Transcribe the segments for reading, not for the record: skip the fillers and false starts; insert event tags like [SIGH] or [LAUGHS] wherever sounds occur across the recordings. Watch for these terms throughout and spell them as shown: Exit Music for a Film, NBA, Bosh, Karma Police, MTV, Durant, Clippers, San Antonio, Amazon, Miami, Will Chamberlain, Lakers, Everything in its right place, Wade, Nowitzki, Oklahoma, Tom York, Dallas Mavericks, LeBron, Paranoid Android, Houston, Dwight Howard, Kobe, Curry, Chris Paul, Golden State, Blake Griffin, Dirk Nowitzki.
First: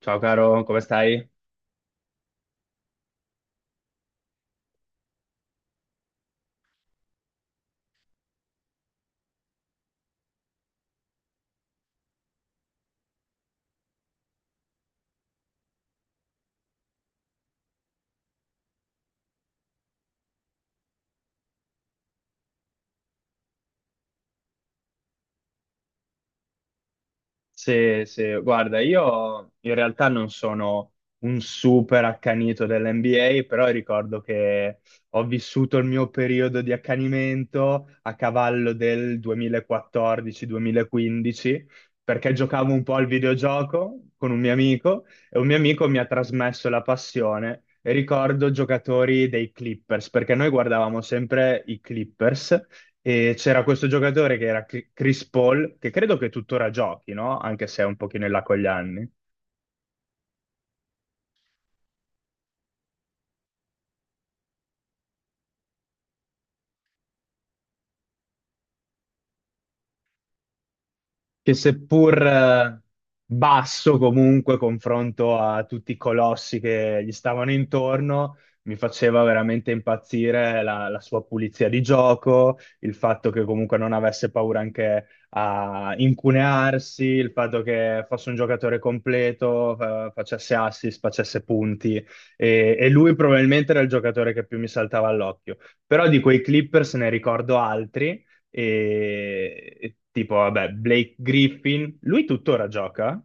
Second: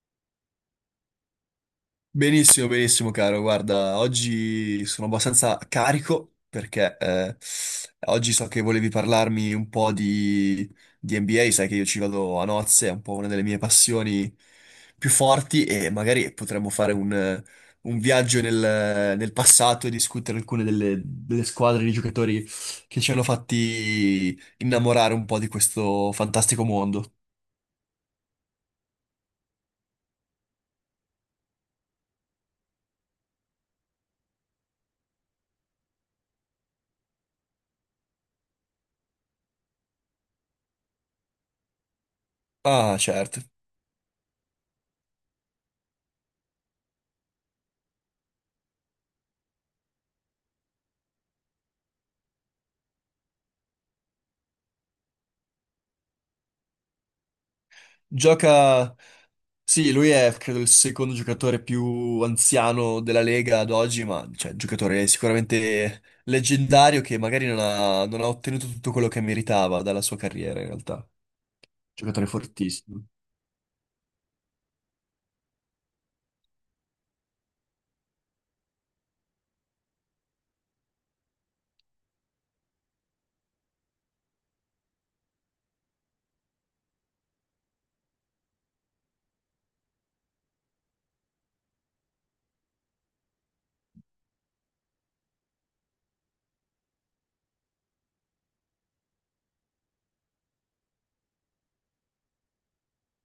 Ciao caro, come stai? Benissimo, benissimo, caro. Guarda, oggi sono abbastanza carico perché oggi so che volevi parlarmi un po' di NBA. Sai che io ci vado a nozze, è un po' una delle mie passioni più forti, e magari potremmo fare un viaggio nel passato e discutere alcune delle squadre di giocatori che ci hanno fatti innamorare un po' di questo fantastico mondo. Guarda, io in realtà non sono un super accanito dell'NBA, però ricordo che ho vissuto il mio periodo di accanimento a cavallo del 2014-2015, perché giocavo un po' Ah, al certo. videogioco con un mio amico e un mio amico mi ha trasmesso la passione. E ricordo giocatori dei Clippers, perché noi guardavamo sempre i Clippers. E c'era questo giocatore che era Chris Paul, che credo che tuttora giochi, no? Anche se è un pochino in là con gli Gioca... anni. Sì, lui è credo il secondo giocatore più anziano della Lega ad oggi, ma cioè, giocatore sicuramente leggendario che magari non ha ottenuto tutto quello che meritava dalla sua carriera, in realtà. Che seppur Giocatore fortissimo. basso comunque confronto a tutti i colossi che gli stavano intorno, mi faceva veramente impazzire la sua pulizia di gioco, il fatto che comunque non avesse paura anche a incunearsi, il fatto che fosse un giocatore completo, facesse assist, facesse punti e lui probabilmente era il giocatore che più mi saltava all'occhio. Però di quei Clippers ne ricordo altri e tipo, vabbè, Blake Griffin, lui tuttora gioca?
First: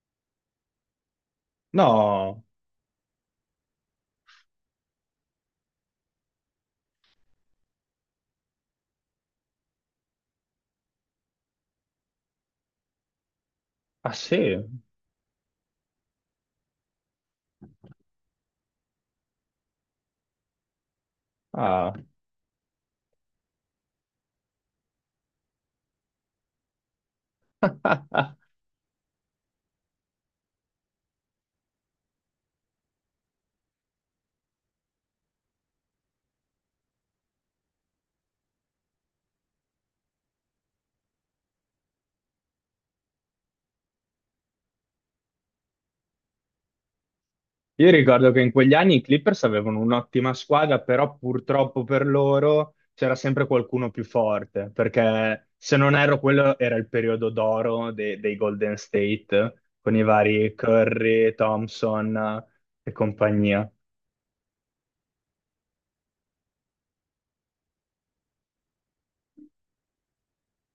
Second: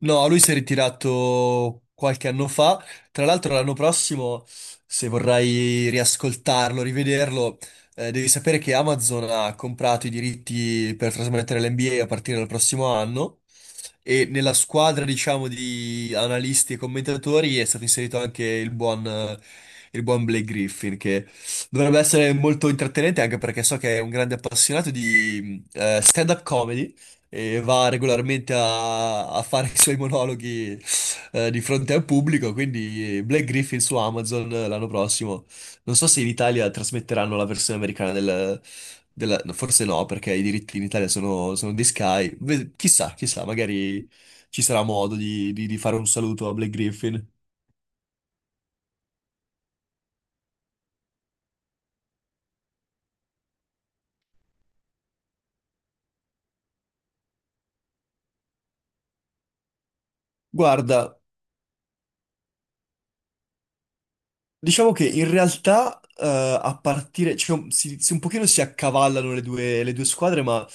No, lui si è ritirato qualche No, anno fa. Tra l'altro, l'anno prossimo, se vorrai riascoltarlo, rivederlo, devi sapere che Amazon ha comprato i diritti per trasmettere l'NBA a partire dal prossimo anno. ah E nella sì, squadra, diciamo, di analisti e commentatori, è stato inserito anche il buon Blake Griffin, che ah. dovrebbe essere molto intrattenente, anche perché so che è un grande appassionato di stand-up comedy e va [LAUGHS] regolarmente a fare i suoi monologhi di fronte al pubblico. Quindi Black Griffin su Amazon l'anno prossimo. Non so se in Italia trasmetteranno la versione americana no, forse no, perché i diritti in Italia sono di Sky. Chissà, chissà, magari ci sarà modo di fare un saluto a Black Griffin. Io ricordo che in quegli anni i Clippers avevano un'ottima squadra, però purtroppo per loro c'era sempre qualcuno più forte, perché se non ero quello era il periodo d'oro dei Golden State, con i vari Guarda, Curry, Thompson e compagnia. diciamo che in realtà a partire, cioè, un pochino si accavallano le due squadre, ma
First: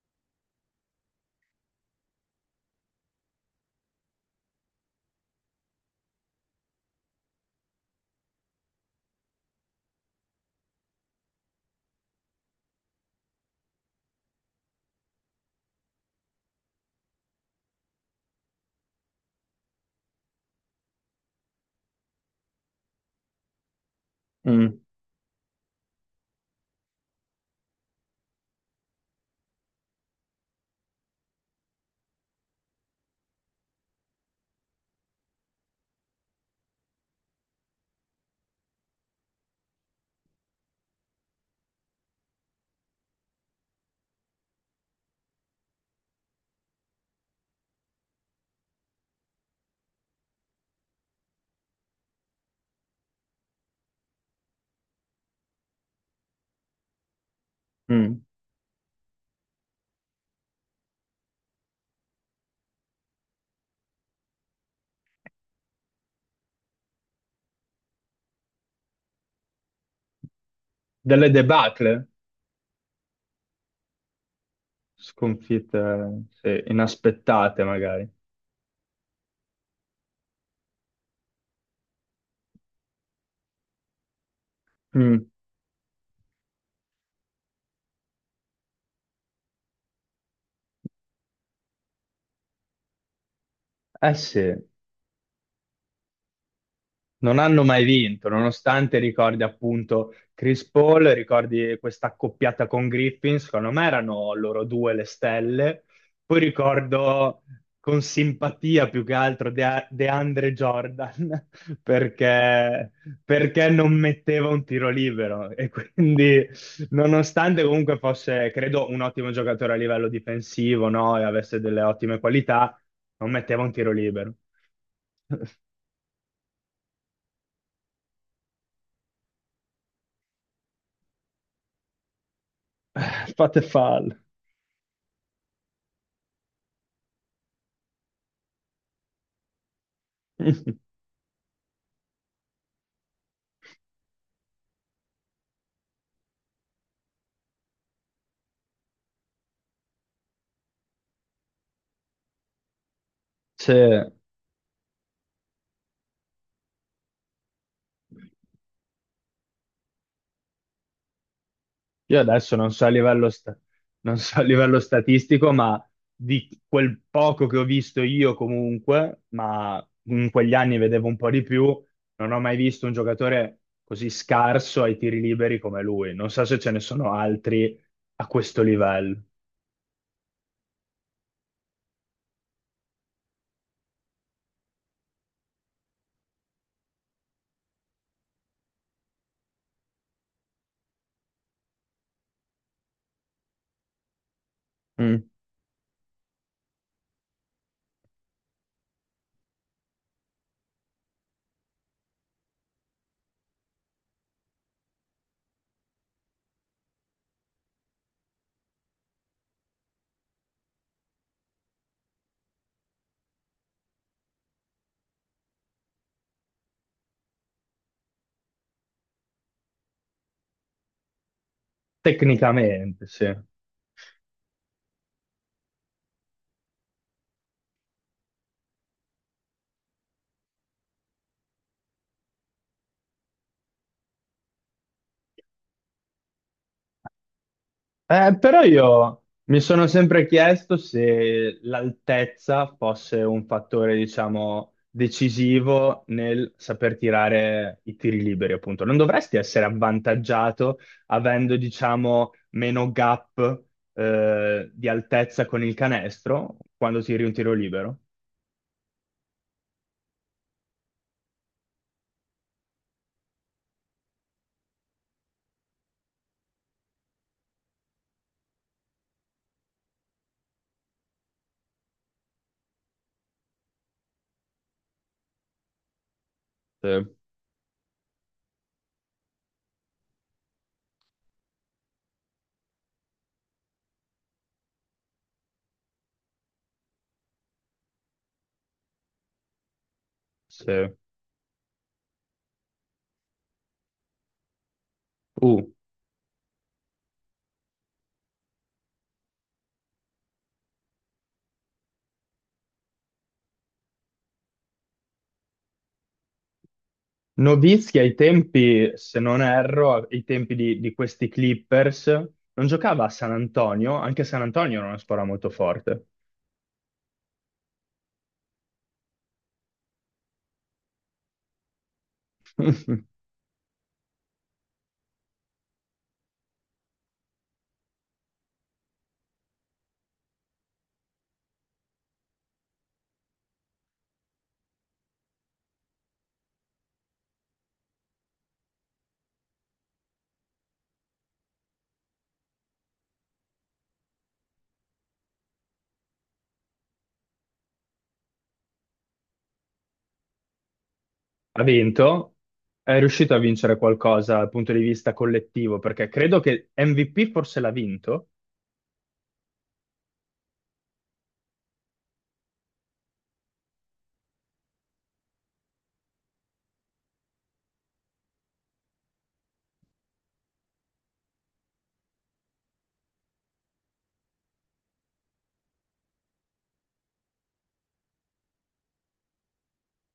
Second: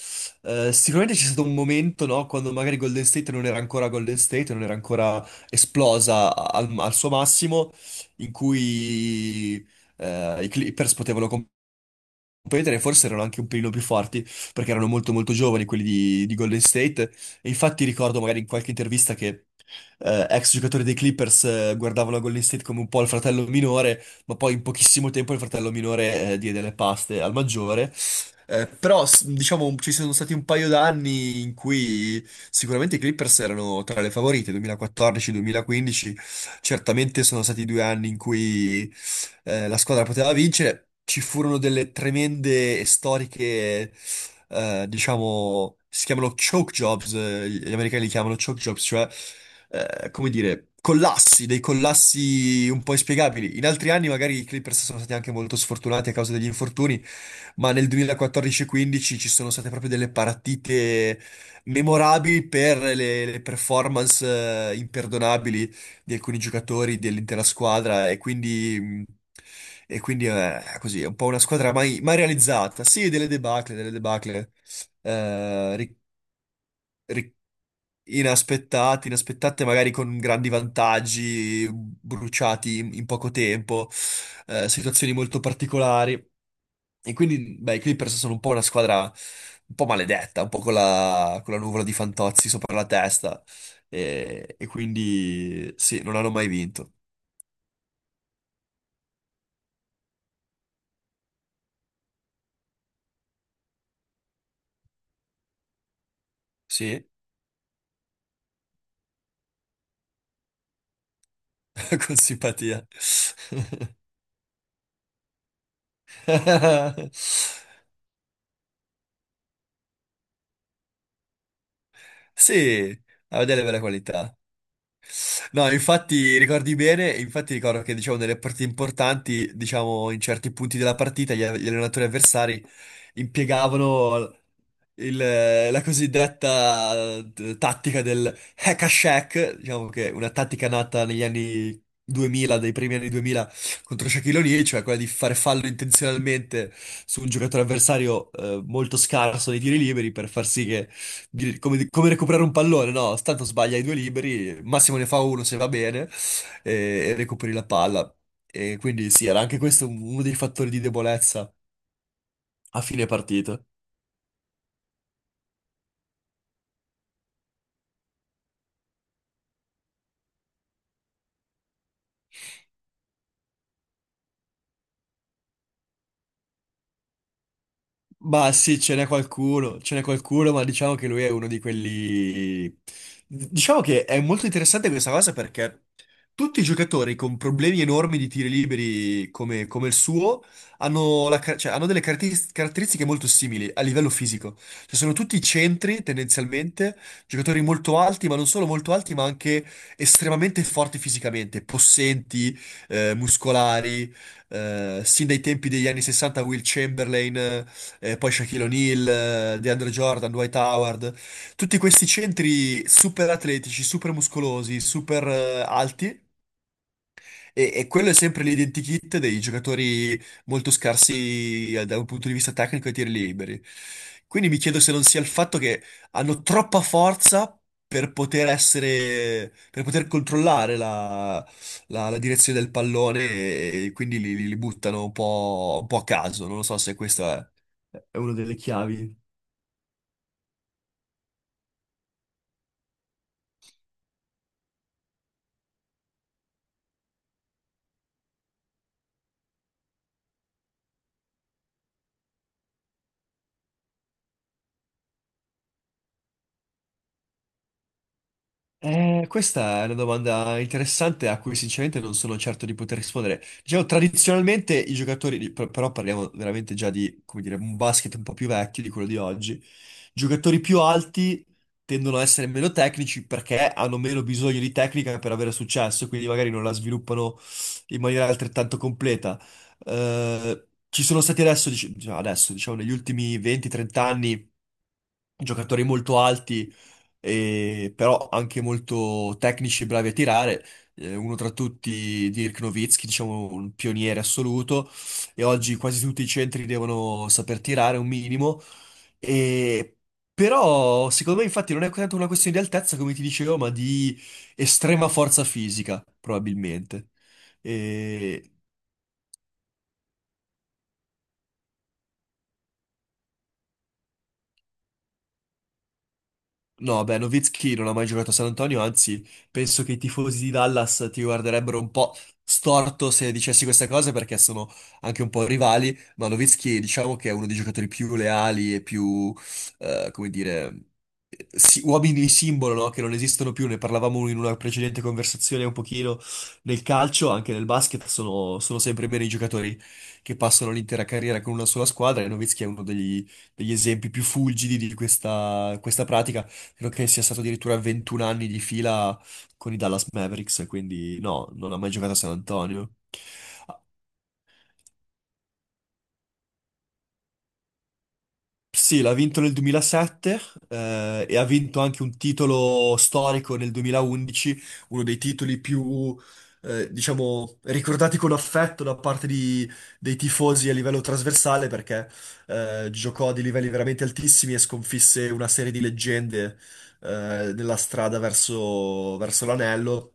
sicuramente c'è stato un momento, no, quando magari Golden State non era ancora Golden State, non era ancora esplosa al suo massimo, in cui i Clippers potevano, un paio di anni forse erano anche un pelino più forti, perché erano molto molto giovani quelli di Golden State. E infatti ricordo magari in qualche intervista che ex giocatori dei Clippers guardavano Golden State come un po' il fratello minore, ma poi in Mm, pochissimo tempo il fratello minore diede le paste al maggiore. Però diciamo ci sono stati un paio d'anni in cui sicuramente i Clippers erano tra le favorite, 2014-2015, certamente sono stati 2 anni in cui la squadra poteva vincere. Ci furono delle tremende e storiche, diciamo, si chiamano choke jobs, gli americani li chiamano choke jobs, cioè, come dire, collassi, dei collassi un po' inspiegabili. In altri anni magari i Clippers sono stati anche molto sfortunati a causa degli infortuni, ma nel mm. 2014-15 ci sono state proprio delle partite memorabili per le performance, imperdonabili, di alcuni giocatori dell'intera squadra. E quindi, è così, è un po' Delle una squadra debacle? mai realizzata. Sì, delle debacle, delle debacle. Eh, ri- Sconfitte, sì, ri- inaspettate magari. inaspettate magari, con grandi vantaggi bruciati in poco tempo, situazioni Mm. molto particolari. E quindi, beh, i Clippers sono un po' una squadra un po' maledetta, un po' con la nuvola di Fantozzi sopra la testa. Eh sì, E quindi, sì, non hanno mai vinto. non hanno mai vinto, nonostante ricordi appunto Chris Paul, ricordi questa accoppiata con Griffin, secondo me erano loro due le stelle. Poi Sì, ricordo con simpatia più che altro DeAndre Jordan, [LAUGHS] [LAUGHS] con simpatia. perché, [LAUGHS] perché non metteva un tiro libero e quindi nonostante comunque fosse, credo, un ottimo giocatore a livello difensivo, no? E avesse delle ottime Sì, qualità, non aveva metteva delle un belle tiro libero. qualità. [LAUGHS] No, infatti ricordi bene. Infatti ricordo che, diciamo, nelle partite importanti, diciamo in certi punti della partita, gli allenatori avversari Fate fallo. impiegavano il- la cosiddetta tattica del hack a shack. Diciamo che è una tattica [LAUGHS] nata negli anni 2000, dai primi anni 2000, contro Shaquille O'Neal, cioè quella di fare fallo intenzionalmente su un giocatore avversario molto scarso nei tiri liberi, per far sì che come recuperare un pallone, no? Tanto sbaglia i due Se- liberi, massimo ne fa uno se va bene, e, e recuperi la palla. E quindi sì, era anche questo uno dei fattori di debolezza Io adesso non a so a fine livello, partita. non so a livello statistico, ma di quel poco che ho visto io comunque, ma in quegli anni vedevo un po' di più, non ho mai visto un giocatore così scarso ai tiri liberi come lui. Non so se ce ne sono altri a Ma questo sì, livello. Ce n'è qualcuno, ma diciamo che lui è uno di quelli... Diciamo che è molto interessante questa cosa, perché tutti i giocatori con problemi enormi di tiri liberi come il suo hanno, hanno delle caratteristiche molto simili a livello fisico. Cioè, sono Mm. tutti centri tendenzialmente, giocatori molto alti, ma non solo molto alti, ma anche estremamente forti fisicamente, possenti, muscolari, sin dai tempi degli anni 60, Will Chamberlain, poi Shaquille O'Neal, DeAndre Jordan, Dwight Howard, tutti questi centri super atletici, super muscolosi, super alti, e quello è sempre l'identikit dei giocatori molto scarsi da un punto di vista tecnico e Tecnicamente, tiri sì. liberi. Quindi mi chiedo se non sia il fatto che hanno troppa forza per poter essere, per poter controllare la direzione del pallone, e quindi li buttano un po' a caso. Non lo so se questa è una delle Però io chiavi. mi sono sempre chiesto se l'altezza fosse un fattore, diciamo, decisivo nel saper tirare i tiri liberi, appunto. Non dovresti essere avvantaggiato avendo, diciamo, meno gap, di altezza con il canestro quando tiri un tiro libero? Questa è una domanda interessante a cui sinceramente non sono certo di poter rispondere. Diciamo, tradizionalmente i giocatori, però parliamo veramente già di, come dire, un basket un po' più vecchio di quello di oggi. Giocatori più alti tendono a essere meno tecnici perché hanno meno bisogno di tecnica per avere successo, quindi magari non la Sì, sviluppano in maniera altrettanto completa. Ci sono stati, adesso, adesso, diciamo, negli ultimi 20-30 anni, giocatori molto alti però anche molto tecnici e bravi a tirare. sì. Uno tra tutti, Dirk Nowitzki, diciamo un pioniere assoluto, e Uh. oggi quasi tutti i centri devono saper tirare un minimo. E- Però secondo me, infatti, non è tanto una questione di altezza, come ti dicevo, ma di estrema forza fisica, probabilmente. Nowitzki ai tempi, se non erro, ai tempi di questi Clippers, non giocava a San Antonio, anche San Antonio era una squadra molto forte. No, beh, Nowitzki non ha mai giocato a San Antonio, anzi, penso che i tifosi di Dallas ti guarderebbero un po' [LAUGHS] storto se dicessi queste cose, perché sono anche un po' rivali. Ma Nowitzki, diciamo che è uno dei giocatori più leali e più, come dire, uomini simbolo, no? Che non esistono più. Ne parlavamo in una precedente conversazione un pochino, nel calcio, anche nel basket, sono sempre bene i giocatori che passano l'intera carriera con una sola squadra, e Nowitzki è uno degli esempi più fulgidi di questa pratica. Credo che sia stato addirittura 21 anni di fila con i Dallas Mavericks, quindi no, Ha non ha mai giocato a San vinto, Antonio. è riuscito a vincere qualcosa dal punto di vista collettivo, perché credo che MVP forse l'ha vinto. Sì, l'ha vinto nel 2007, e ha vinto anche un titolo storico nel 2011, uno dei titoli più, diciamo, ricordati con affetto da parte dei tifosi a livello trasversale, perché giocò a dei livelli veramente altissimi e sconfisse una serie di leggende nella strada verso l'anello,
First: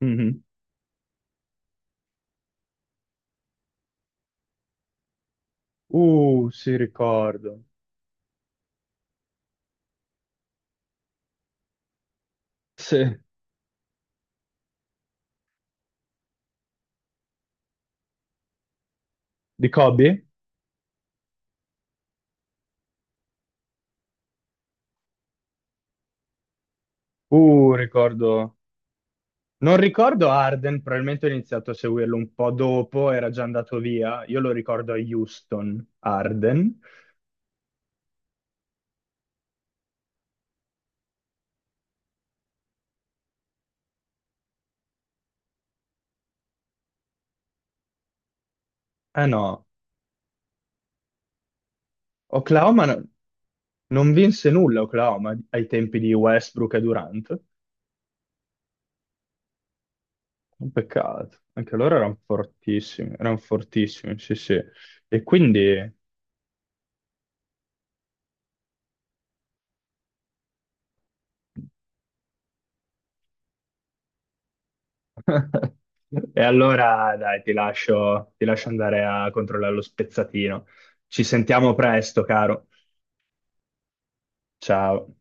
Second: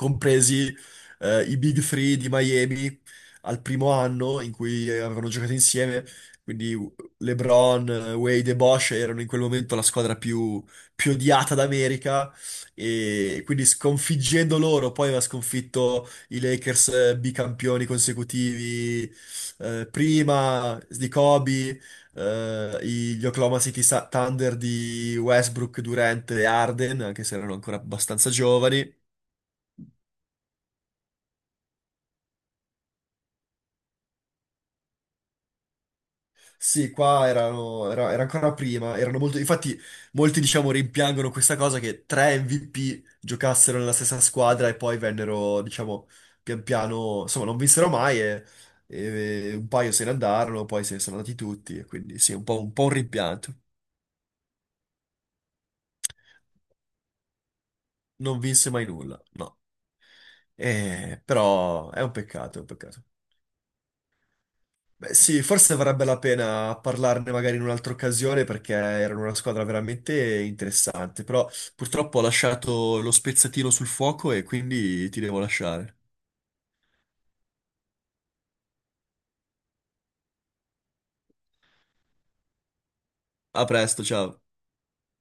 Mhm. I Big Three di Miami al primo anno in cui avevano giocato insieme. Sì, Quindi ricordo. LeBron, Wade e Bosh erano in quel momento la squadra più odiata d'America, Sì. e quindi, sconfiggendo loro, poi aveva sconfitto i Lakers, bicampioni consecutivi Di Kobe? prima di Kobe, gli Oklahoma City Thunder di Westbrook, Durant e Arden, anche se erano ancora abbastanza Ricordo. giovani. Non ricordo Arden, probabilmente ho iniziato a seguirlo un po' dopo, era già andato via. Io lo ricordo a Houston, Arden. Sì, qua erano, era ancora prima, erano molto, infatti molti diciamo rimpiangono questa cosa, che tre MVP giocassero nella stessa squadra, e poi vennero, diciamo, pian piano, insomma, non vinsero mai, Eh e no, un paio se ne andarono, poi se ne sono andati tutti, e quindi sì, un po', un Oklahoma po' un no- rimpianto. non vinse nulla Oklahoma ai tempi di Westbrook e Durant. Non vinse mai nulla, no. Un peccato, anche Però loro è un peccato, è un peccato. Erano fortissimi, sì sì. Beh, E sì, forse quindi... varrebbe la pena parlarne magari in un'altra occasione perché erano una squadra veramente interessante, però purtroppo ho lasciato lo spezzatino sul fuoco e quindi ti devo [LAUGHS] lasciare. E allora dai, ti lascio andare a controllare lo spezzatino. Ci sentiamo presto, caro. A presto, ciao. Ciao.